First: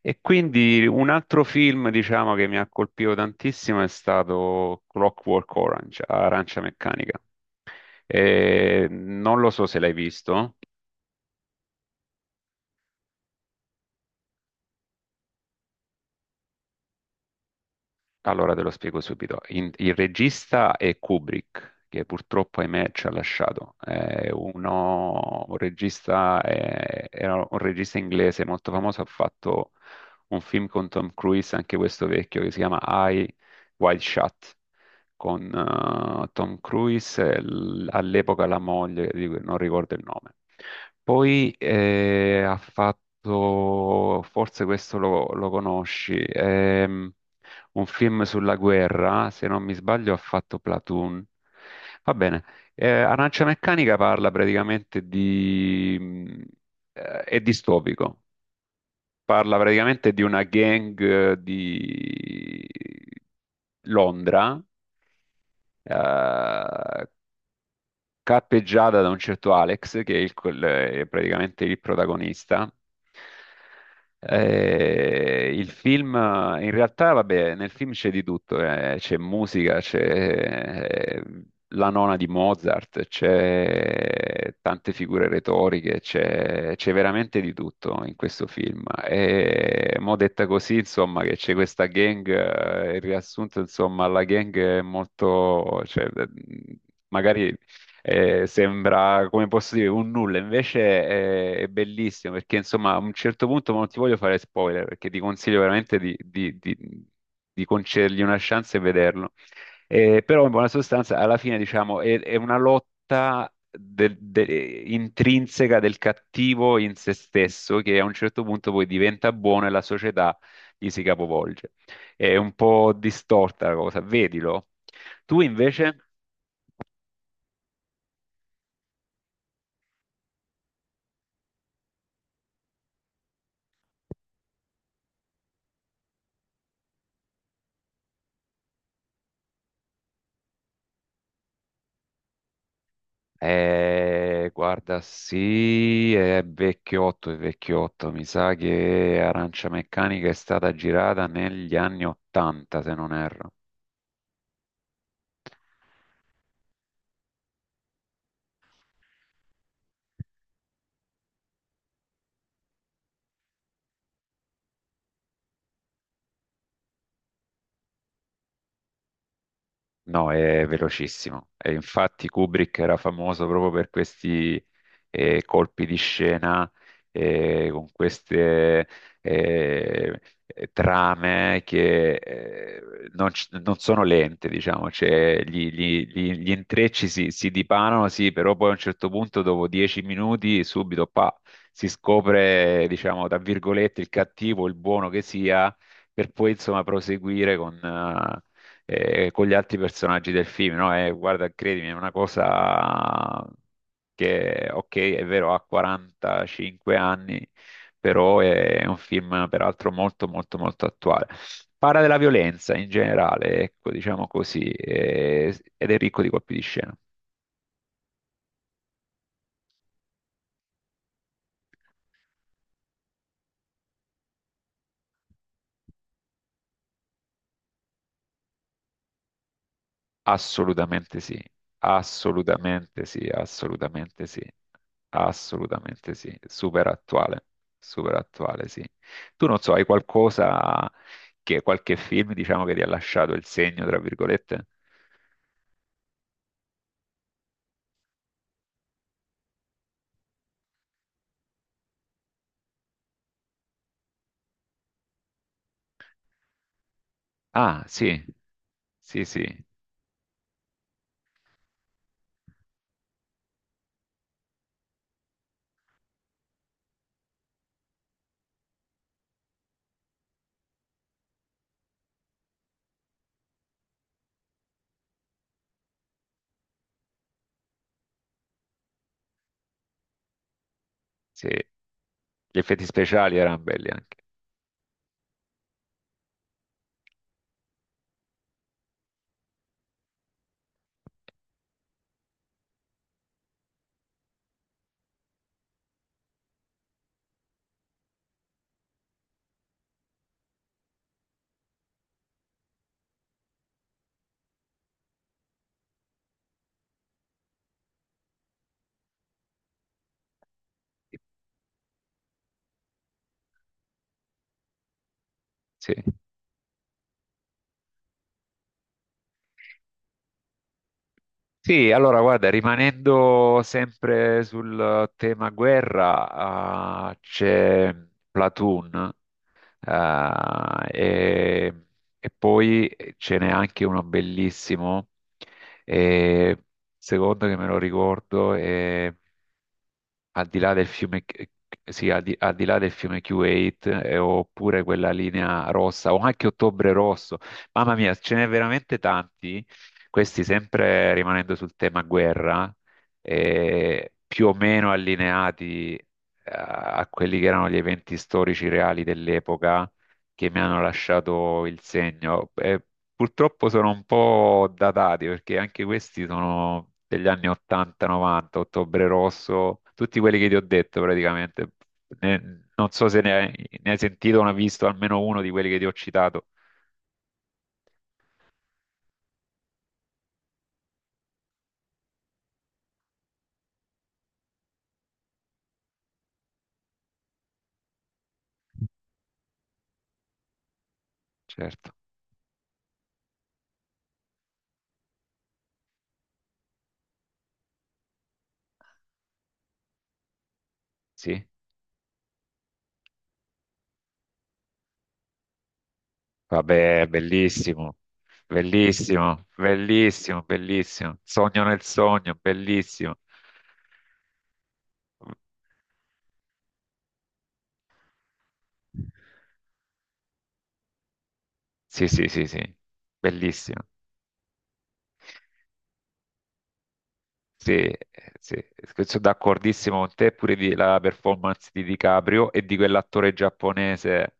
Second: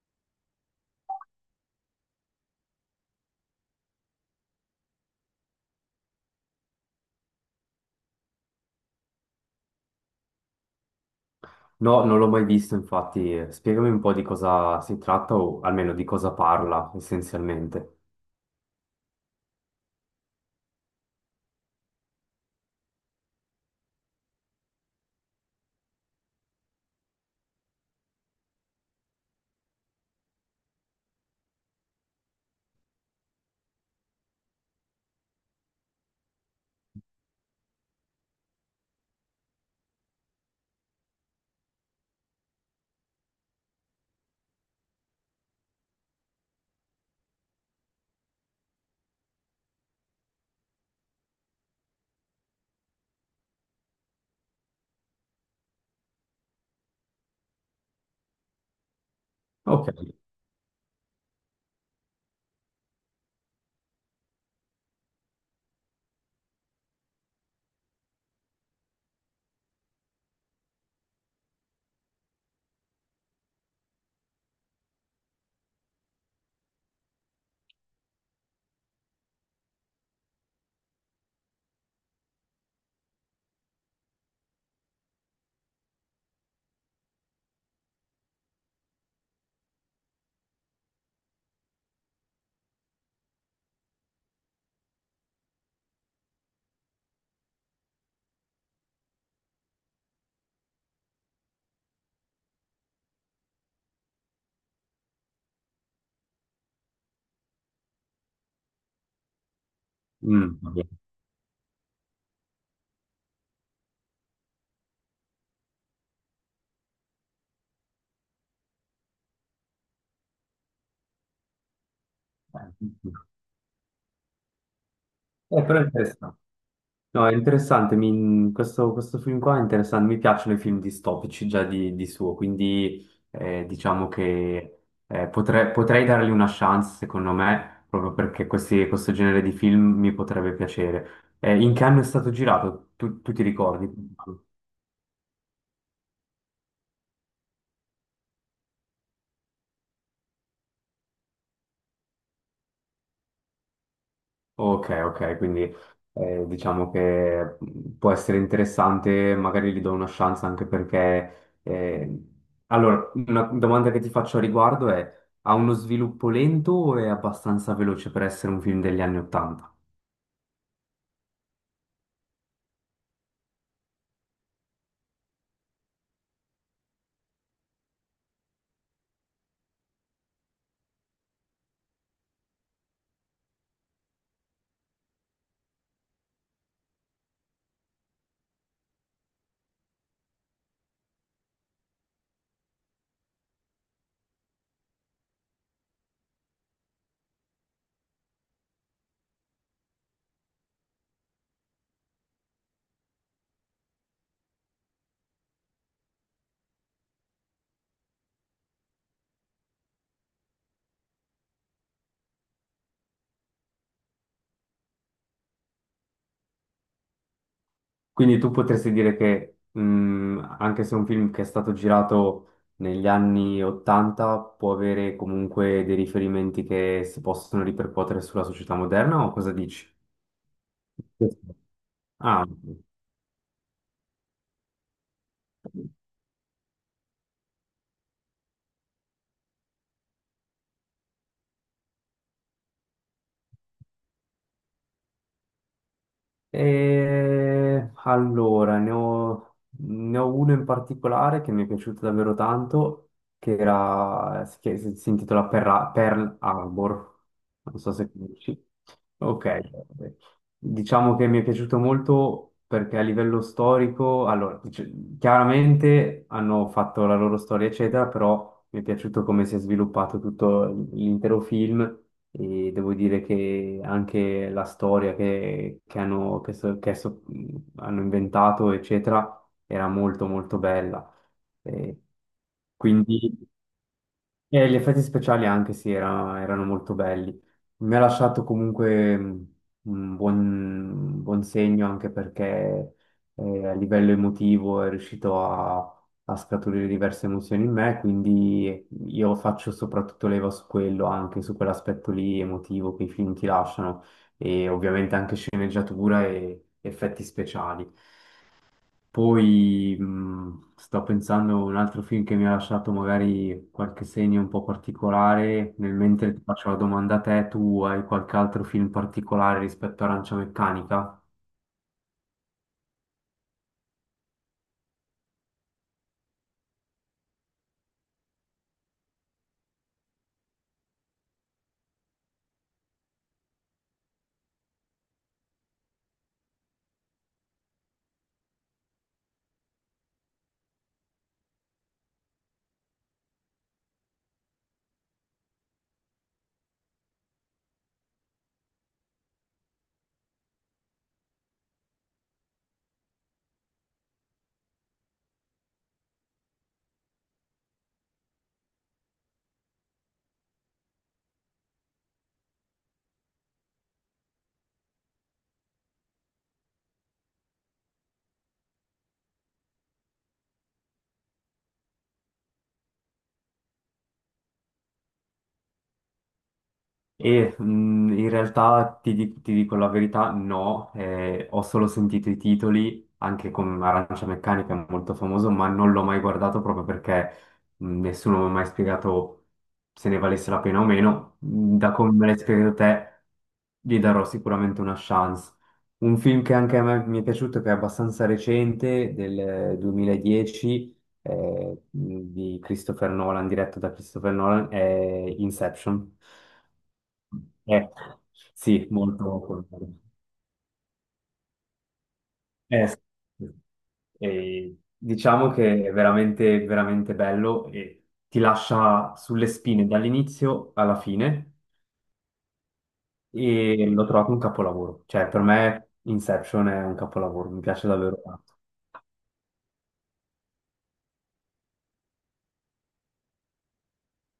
E quindi un altro film, diciamo, che mi ha colpito tantissimo è stato Clockwork Orange, Arancia Meccanica. E non lo so se l'hai visto, No, non l'ho mai visto, infatti. Spiegami un po' di cosa si tratta o almeno di cosa parla essenzialmente. allora te lo spiego subito. Il regista è Kubrick, che purtroppo, ahimè, ci ha lasciato. Un regista, era un regista inglese molto famoso, ha fatto un film con Tom Cruise, anche questo vecchio, che si chiama Eye Wild Shut. Con Tom Cruise e all'epoca la moglie, di cui non ricordo il nome. Poi ha fatto, forse questo lo conosci, un film sulla guerra, se non mi sbaglio ha fatto Platoon. Va bene, Arancia Meccanica parla praticamente di... è distopico, parla Ok. praticamente di una gang di Londra, eh, cappeggiata da un certo Alex, che è, è praticamente il protagonista. Il film, in realtà, vabbè, nel film c'è di tutto, c'è musica, c'è la nona di Mozart, c'è tante figure retoriche, c'è veramente di tutto in questo film. E mo detta così, insomma, che c'è questa gang, il riassunto, insomma, la gang è molto, cioè, magari sembra, come posso dire, un nulla, invece è bellissimo perché insomma a un certo punto ma non ti voglio fare spoiler perché ti consiglio veramente di concedergli una chance e vederlo. Però in Mm, buona va bene. sostanza alla fine diciamo è una lotta intrinseca del cattivo in se stesso che a un certo punto poi diventa buono e la società gli si capovolge. È un po' distorta la cosa, vedilo. Tu Però è invece? interessante. No, è interessante. Questo, questo film qua è interessante. Mi piacciono i film distopici già di suo, quindi diciamo che potrei, potrei dargli una chance, secondo me, proprio perché questo genere di film mi potrebbe piacere. In che anno è stato girato? Tu, tu ti ricordi? Guarda, sì, è vecchiotto, è vecchiotto. Mi sa che Arancia Meccanica è stata girata negli anni 80, se non erro. Ok, ok, quindi diciamo che può essere interessante, magari gli do una chance anche perché... Allora, una domanda che ti faccio a riguardo è, ha uno sviluppo lento o è abbastanza veloce per essere un film degli anni Ottanta? No, è velocissimo. E infatti Kubrick era famoso proprio per questi colpi di scena, con queste eh, trame che non, non sono lente, diciamo, cioè, gli intrecci si dipanano, sì, però poi a un certo punto, dopo 10 minuti, subito pa, si scopre, diciamo, tra virgolette, il cattivo, il buono che sia per poi insomma proseguire con gli altri personaggi del film, no? E guarda, credimi, è una cosa che, ok, è vero, ha 45 anni, però è un film peraltro molto, molto, molto attuale. Parla della violenza in generale, ecco, diciamo così, ed è ricco di colpi di scena. Quindi tu potresti dire che, anche se è un film che è stato girato negli anni Ottanta, può avere comunque dei riferimenti che si possono ripercuotere sulla società moderna o cosa dici? Assolutamente Sì. sì, Ah, assolutamente sì, assolutamente sì, ok. assolutamente sì, super attuale sì. Tu non so, hai qualcosa che qualche film diciamo che ti ha lasciato il segno, tra virgolette? E allora, ne ho uno in particolare che mi è piaciuto davvero tanto, che si intitola Pearl Harbor, non Ah, so se sì, conosci. sì, sì, Ok, diciamo che mi è piaciuto molto perché a livello storico, allora, chiaramente hanno fatto la loro storia, eccetera, però mi è piaciuto come si è sviluppato tutto l'intero film e devo dire che anche la storia che hanno, hanno inventato, eccetera, era molto molto bella. sì, Eh, gli effetti quindi speciali erano belli anche. e gli effetti speciali anche sì, erano molto belli. Mi ha lasciato comunque un buon, un buon segno anche perché a livello emotivo è riuscito a, a scaturire diverse emozioni in me, quindi io faccio soprattutto leva su quello, anche su quell'aspetto lì emotivo che i film ti lasciano e ovviamente anche sceneggiatura e effetti speciali. Poi sto pensando a un altro film che mi ha lasciato magari qualche segno un po' particolare, nel Sì. mentre ti faccio la domanda a te, tu hai qualche altro film particolare rispetto a Arancia Meccanica? Sì, allora guarda, rimanendo sempre sul tema guerra, ah, c'è Platoon. Eh, e, e poi ce n'è anche uno bellissimo, eh, secondo che me lo ricordo, al di là del fiume, sì, al di là del fiume Q8, oppure quella linea rossa, o anche Ottobre Rosso. Mamma mia, ce n'è veramente tanti. Questi, sempre rimanendo sul tema guerra, più o meno allineati, a quelli che erano gli eventi storici reali dell'epoca che mi hanno lasciato il segno. Purtroppo sono un po' datati perché anche questi sono degli anni 80-90, Ottobre Rosso, tutti quelli che ti ho detto praticamente. Ne- Non so se ne hai sentito o ne hai visto almeno uno di quelli che ti ho citato. E in realtà ti dico la verità, no, ho solo sentito i titoli, anche con Arancia Meccanica è molto famoso, ma non l'ho mai guardato proprio perché nessuno mi ha mai spiegato se ne valesse la pena o meno. Certo, Da come me l'hai spiegato te, gli darò sicuramente una chance. Un film che anche a me mi è piaciuto, che è abbastanza recente, del 2010, sì. Di Christopher Nolan, diretto da Christopher Nolan, è Inception. Vabbè, Eh, bellissimo, sì, molto. bellissimo, Folklore. bellissimo, bellissimo. Sogno nel sogno, Sì. bellissimo. Sì. E diciamo che è veramente, veramente bello e ti lascia sulle spine dall'inizio alla fine Sì, sì, sì, sì, bellissimo. e l'ho trovato un capolavoro. Cioè, per me Inception è un capolavoro, mi piace Sì, davvero tanto. sì, sono d'accordissimo con te, pure la performance di DiCaprio e di quell'attore giapponese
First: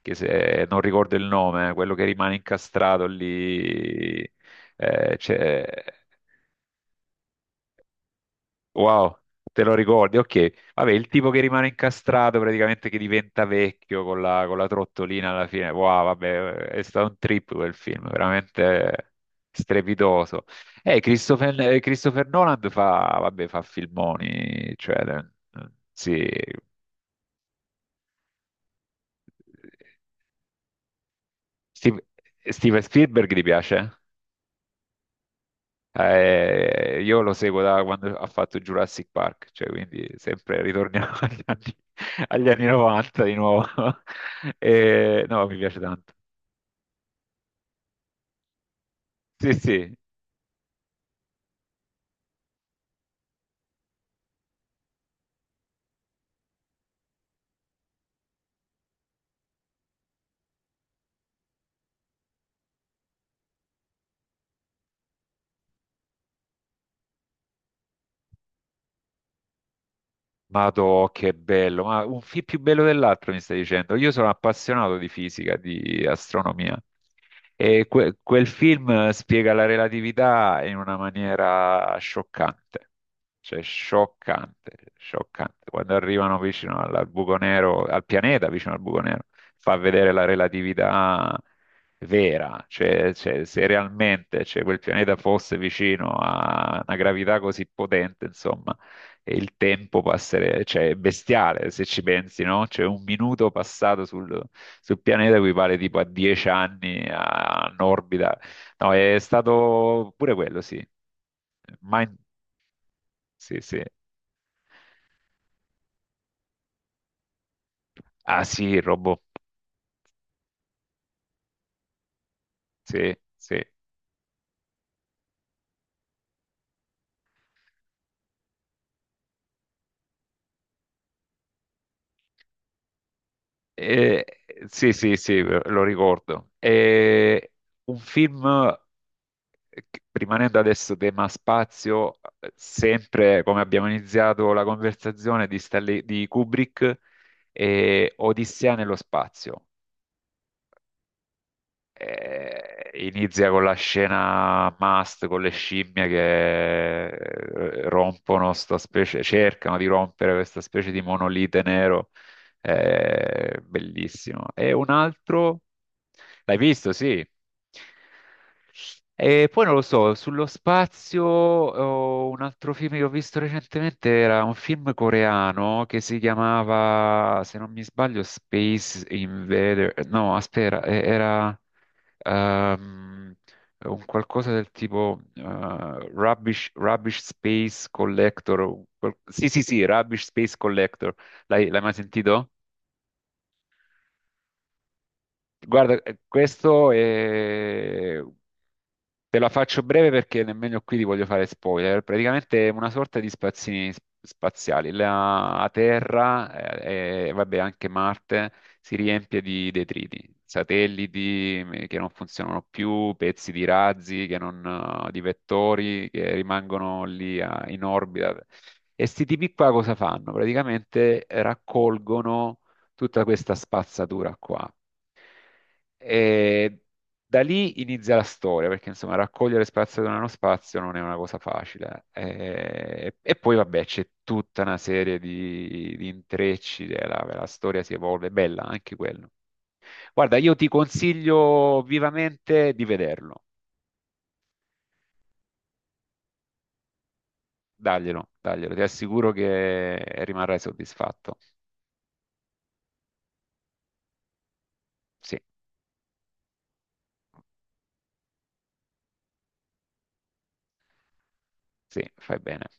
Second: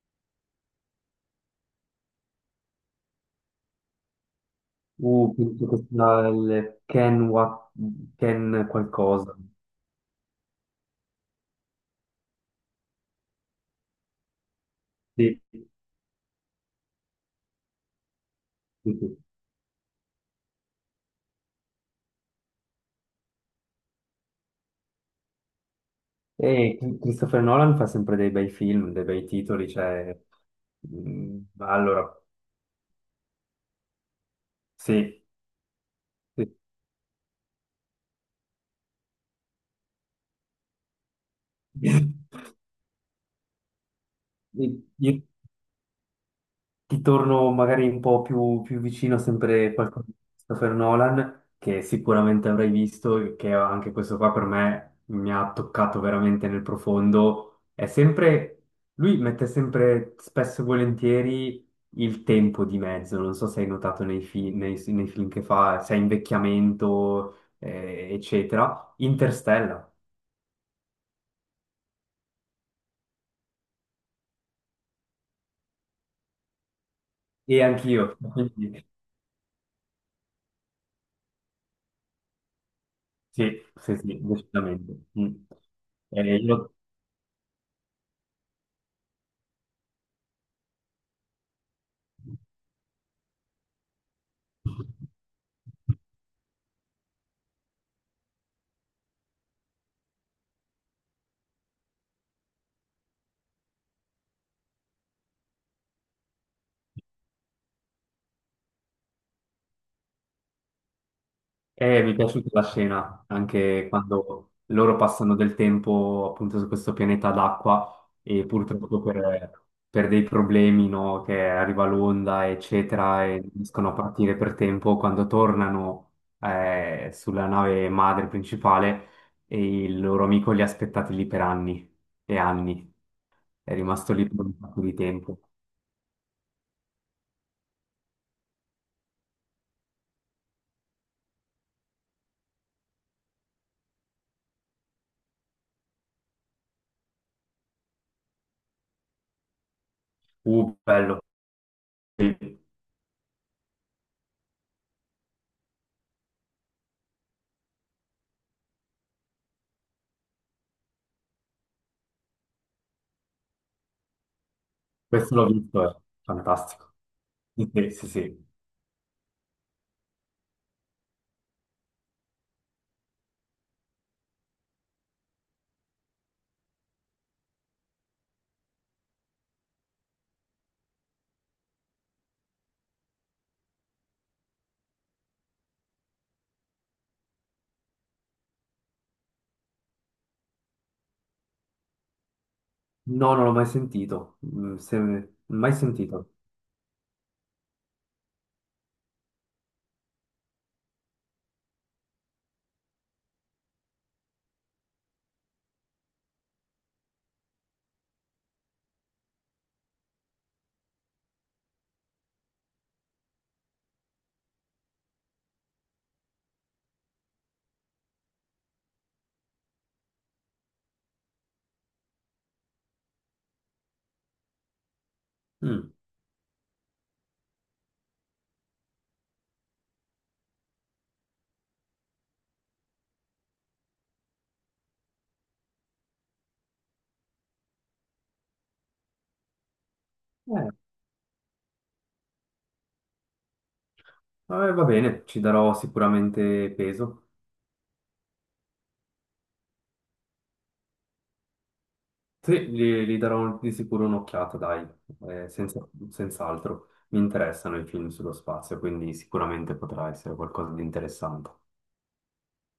che se non ricordo il nome, quello che rimane incastrato lì, eh, Penso che c'è- sia il Ken wow, qualcosa. te lo ricordi? Ok, vabbè, il tipo che rimane incastrato praticamente che diventa vecchio con con la trottolina Sì, alla fine. Wow, vabbè, è stato un trip quel film, sì, veramente sì. strepitoso. Christopher Nolan fa, vabbè, fa filmoni, cioè, sì. E Christopher Nolan fa sempre dei bei film, dei bei titoli, cioè... Mm, Steve- allora, Steven Spielberg ti piace? sì, sì. Io lo seguo da quando ha fatto Jurassic Park, cioè quindi sempre ritorniamo Io agli anni 90 di nuovo. io no, mi piace tanto. ti torno magari un po' più, più vicino, Sì, sempre sì, qualcosa di Christopher Nolan, che sicuramente avrai visto, e che anche questo qua per me mi ha toccato veramente nel profondo. È sempre, lui mette sempre spesso e volentieri il tempo di mezzo, non so se hai notato nei film che fa, se è invecchiamento, eccetera. Interstellar. madò, che bello, ma un film più bello dell'altro mi stai dicendo. Io sono appassionato di fisica, di astronomia E e anch'io. Quel film spiega la relatività in una maniera scioccante, Sì, cioè sì, sì, scioccante, decisamente. Mm. scioccante. Quando Eh, arrivano io- vicino al buco nero, al pianeta vicino al buco nero, fa vedere la relatività vera, cioè, cioè, se realmente cioè, quel pianeta fosse vicino a una gravità così potente, insomma e il tempo passere, cioè è bestiale se ci pensi, no? Cioè un minuto passato sul pianeta equivale tipo a 10 anni in orbita. No, è stato pure quello, sì. Mi è Mind- piaciuta la scena, Sì, sì. anche quando loro passano del tempo appunto su questo pianeta d'acqua Ah e sì, il purtroppo robot. Per dei problemi, no, che arriva l'onda, Sì, eccetera, e non sì. riescono a partire per tempo, quando tornano sulla nave madre principale e il loro amico li ha aspettati lì per anni e anni, è rimasto Eh, lì per un sacco sì, di sì, sì, tempo. lo ricordo. È un film. Rimanendo adesso tema spazio, sempre come abbiamo iniziato la conversazione di, di Kubrick, e Odissea nello spazio. Bello. Sì. Inizia con la scena must con le scimmie che rompono sta specie, cercano di rompere questa specie di monolite nero. Bellissimo. E un Questo l'ho altro, visto, è l'hai visto, fantastico. sì. Sì, sì, sì. E poi non lo so, sullo spazio, oh, un altro film che ho visto recentemente era un film coreano che si chiamava, se non mi sbaglio, Space Invader. No, aspetta, era ehm, un qualcosa del tipo rubbish, rubbish Space Collector. Sì, sì, sì, Rubbish Space Collector. L'hai mai sentito? No, non l'ho mai sentito. Mm, mai Guarda, sentito. questo è... Te la faccio breve perché nemmeno qui ti voglio fare spoiler. Praticamente è una sorta di spazzini spaziali. La Terra vabbè, anche Marte si riempie di detriti, satelliti che non funzionano più, pezzi di razzi, che non, di vettori che rimangono lì in orbita. E sti tipi qua cosa fanno? Praticamente raccolgono tutta questa spazzatura qua. Mm. E da lì inizia la storia, perché insomma raccogliere spazio da uno spazio non è una cosa facile. Poi vabbè c'è tutta una serie di intrecci, storia si evolve, bella anche quello. Guarda, io ti Eh, consiglio vivamente di vederlo, vabbè, va bene, ci darò sicuramente peso. daglielo, daglielo, ti assicuro che rimarrai soddisfatto. Sì, gli darò di sicuro un'occhiata, dai, Sì, senz'altro. Mi interessano i film sullo spazio, quindi sicuramente potrà essere qualcosa di interessante. sì, fai bene.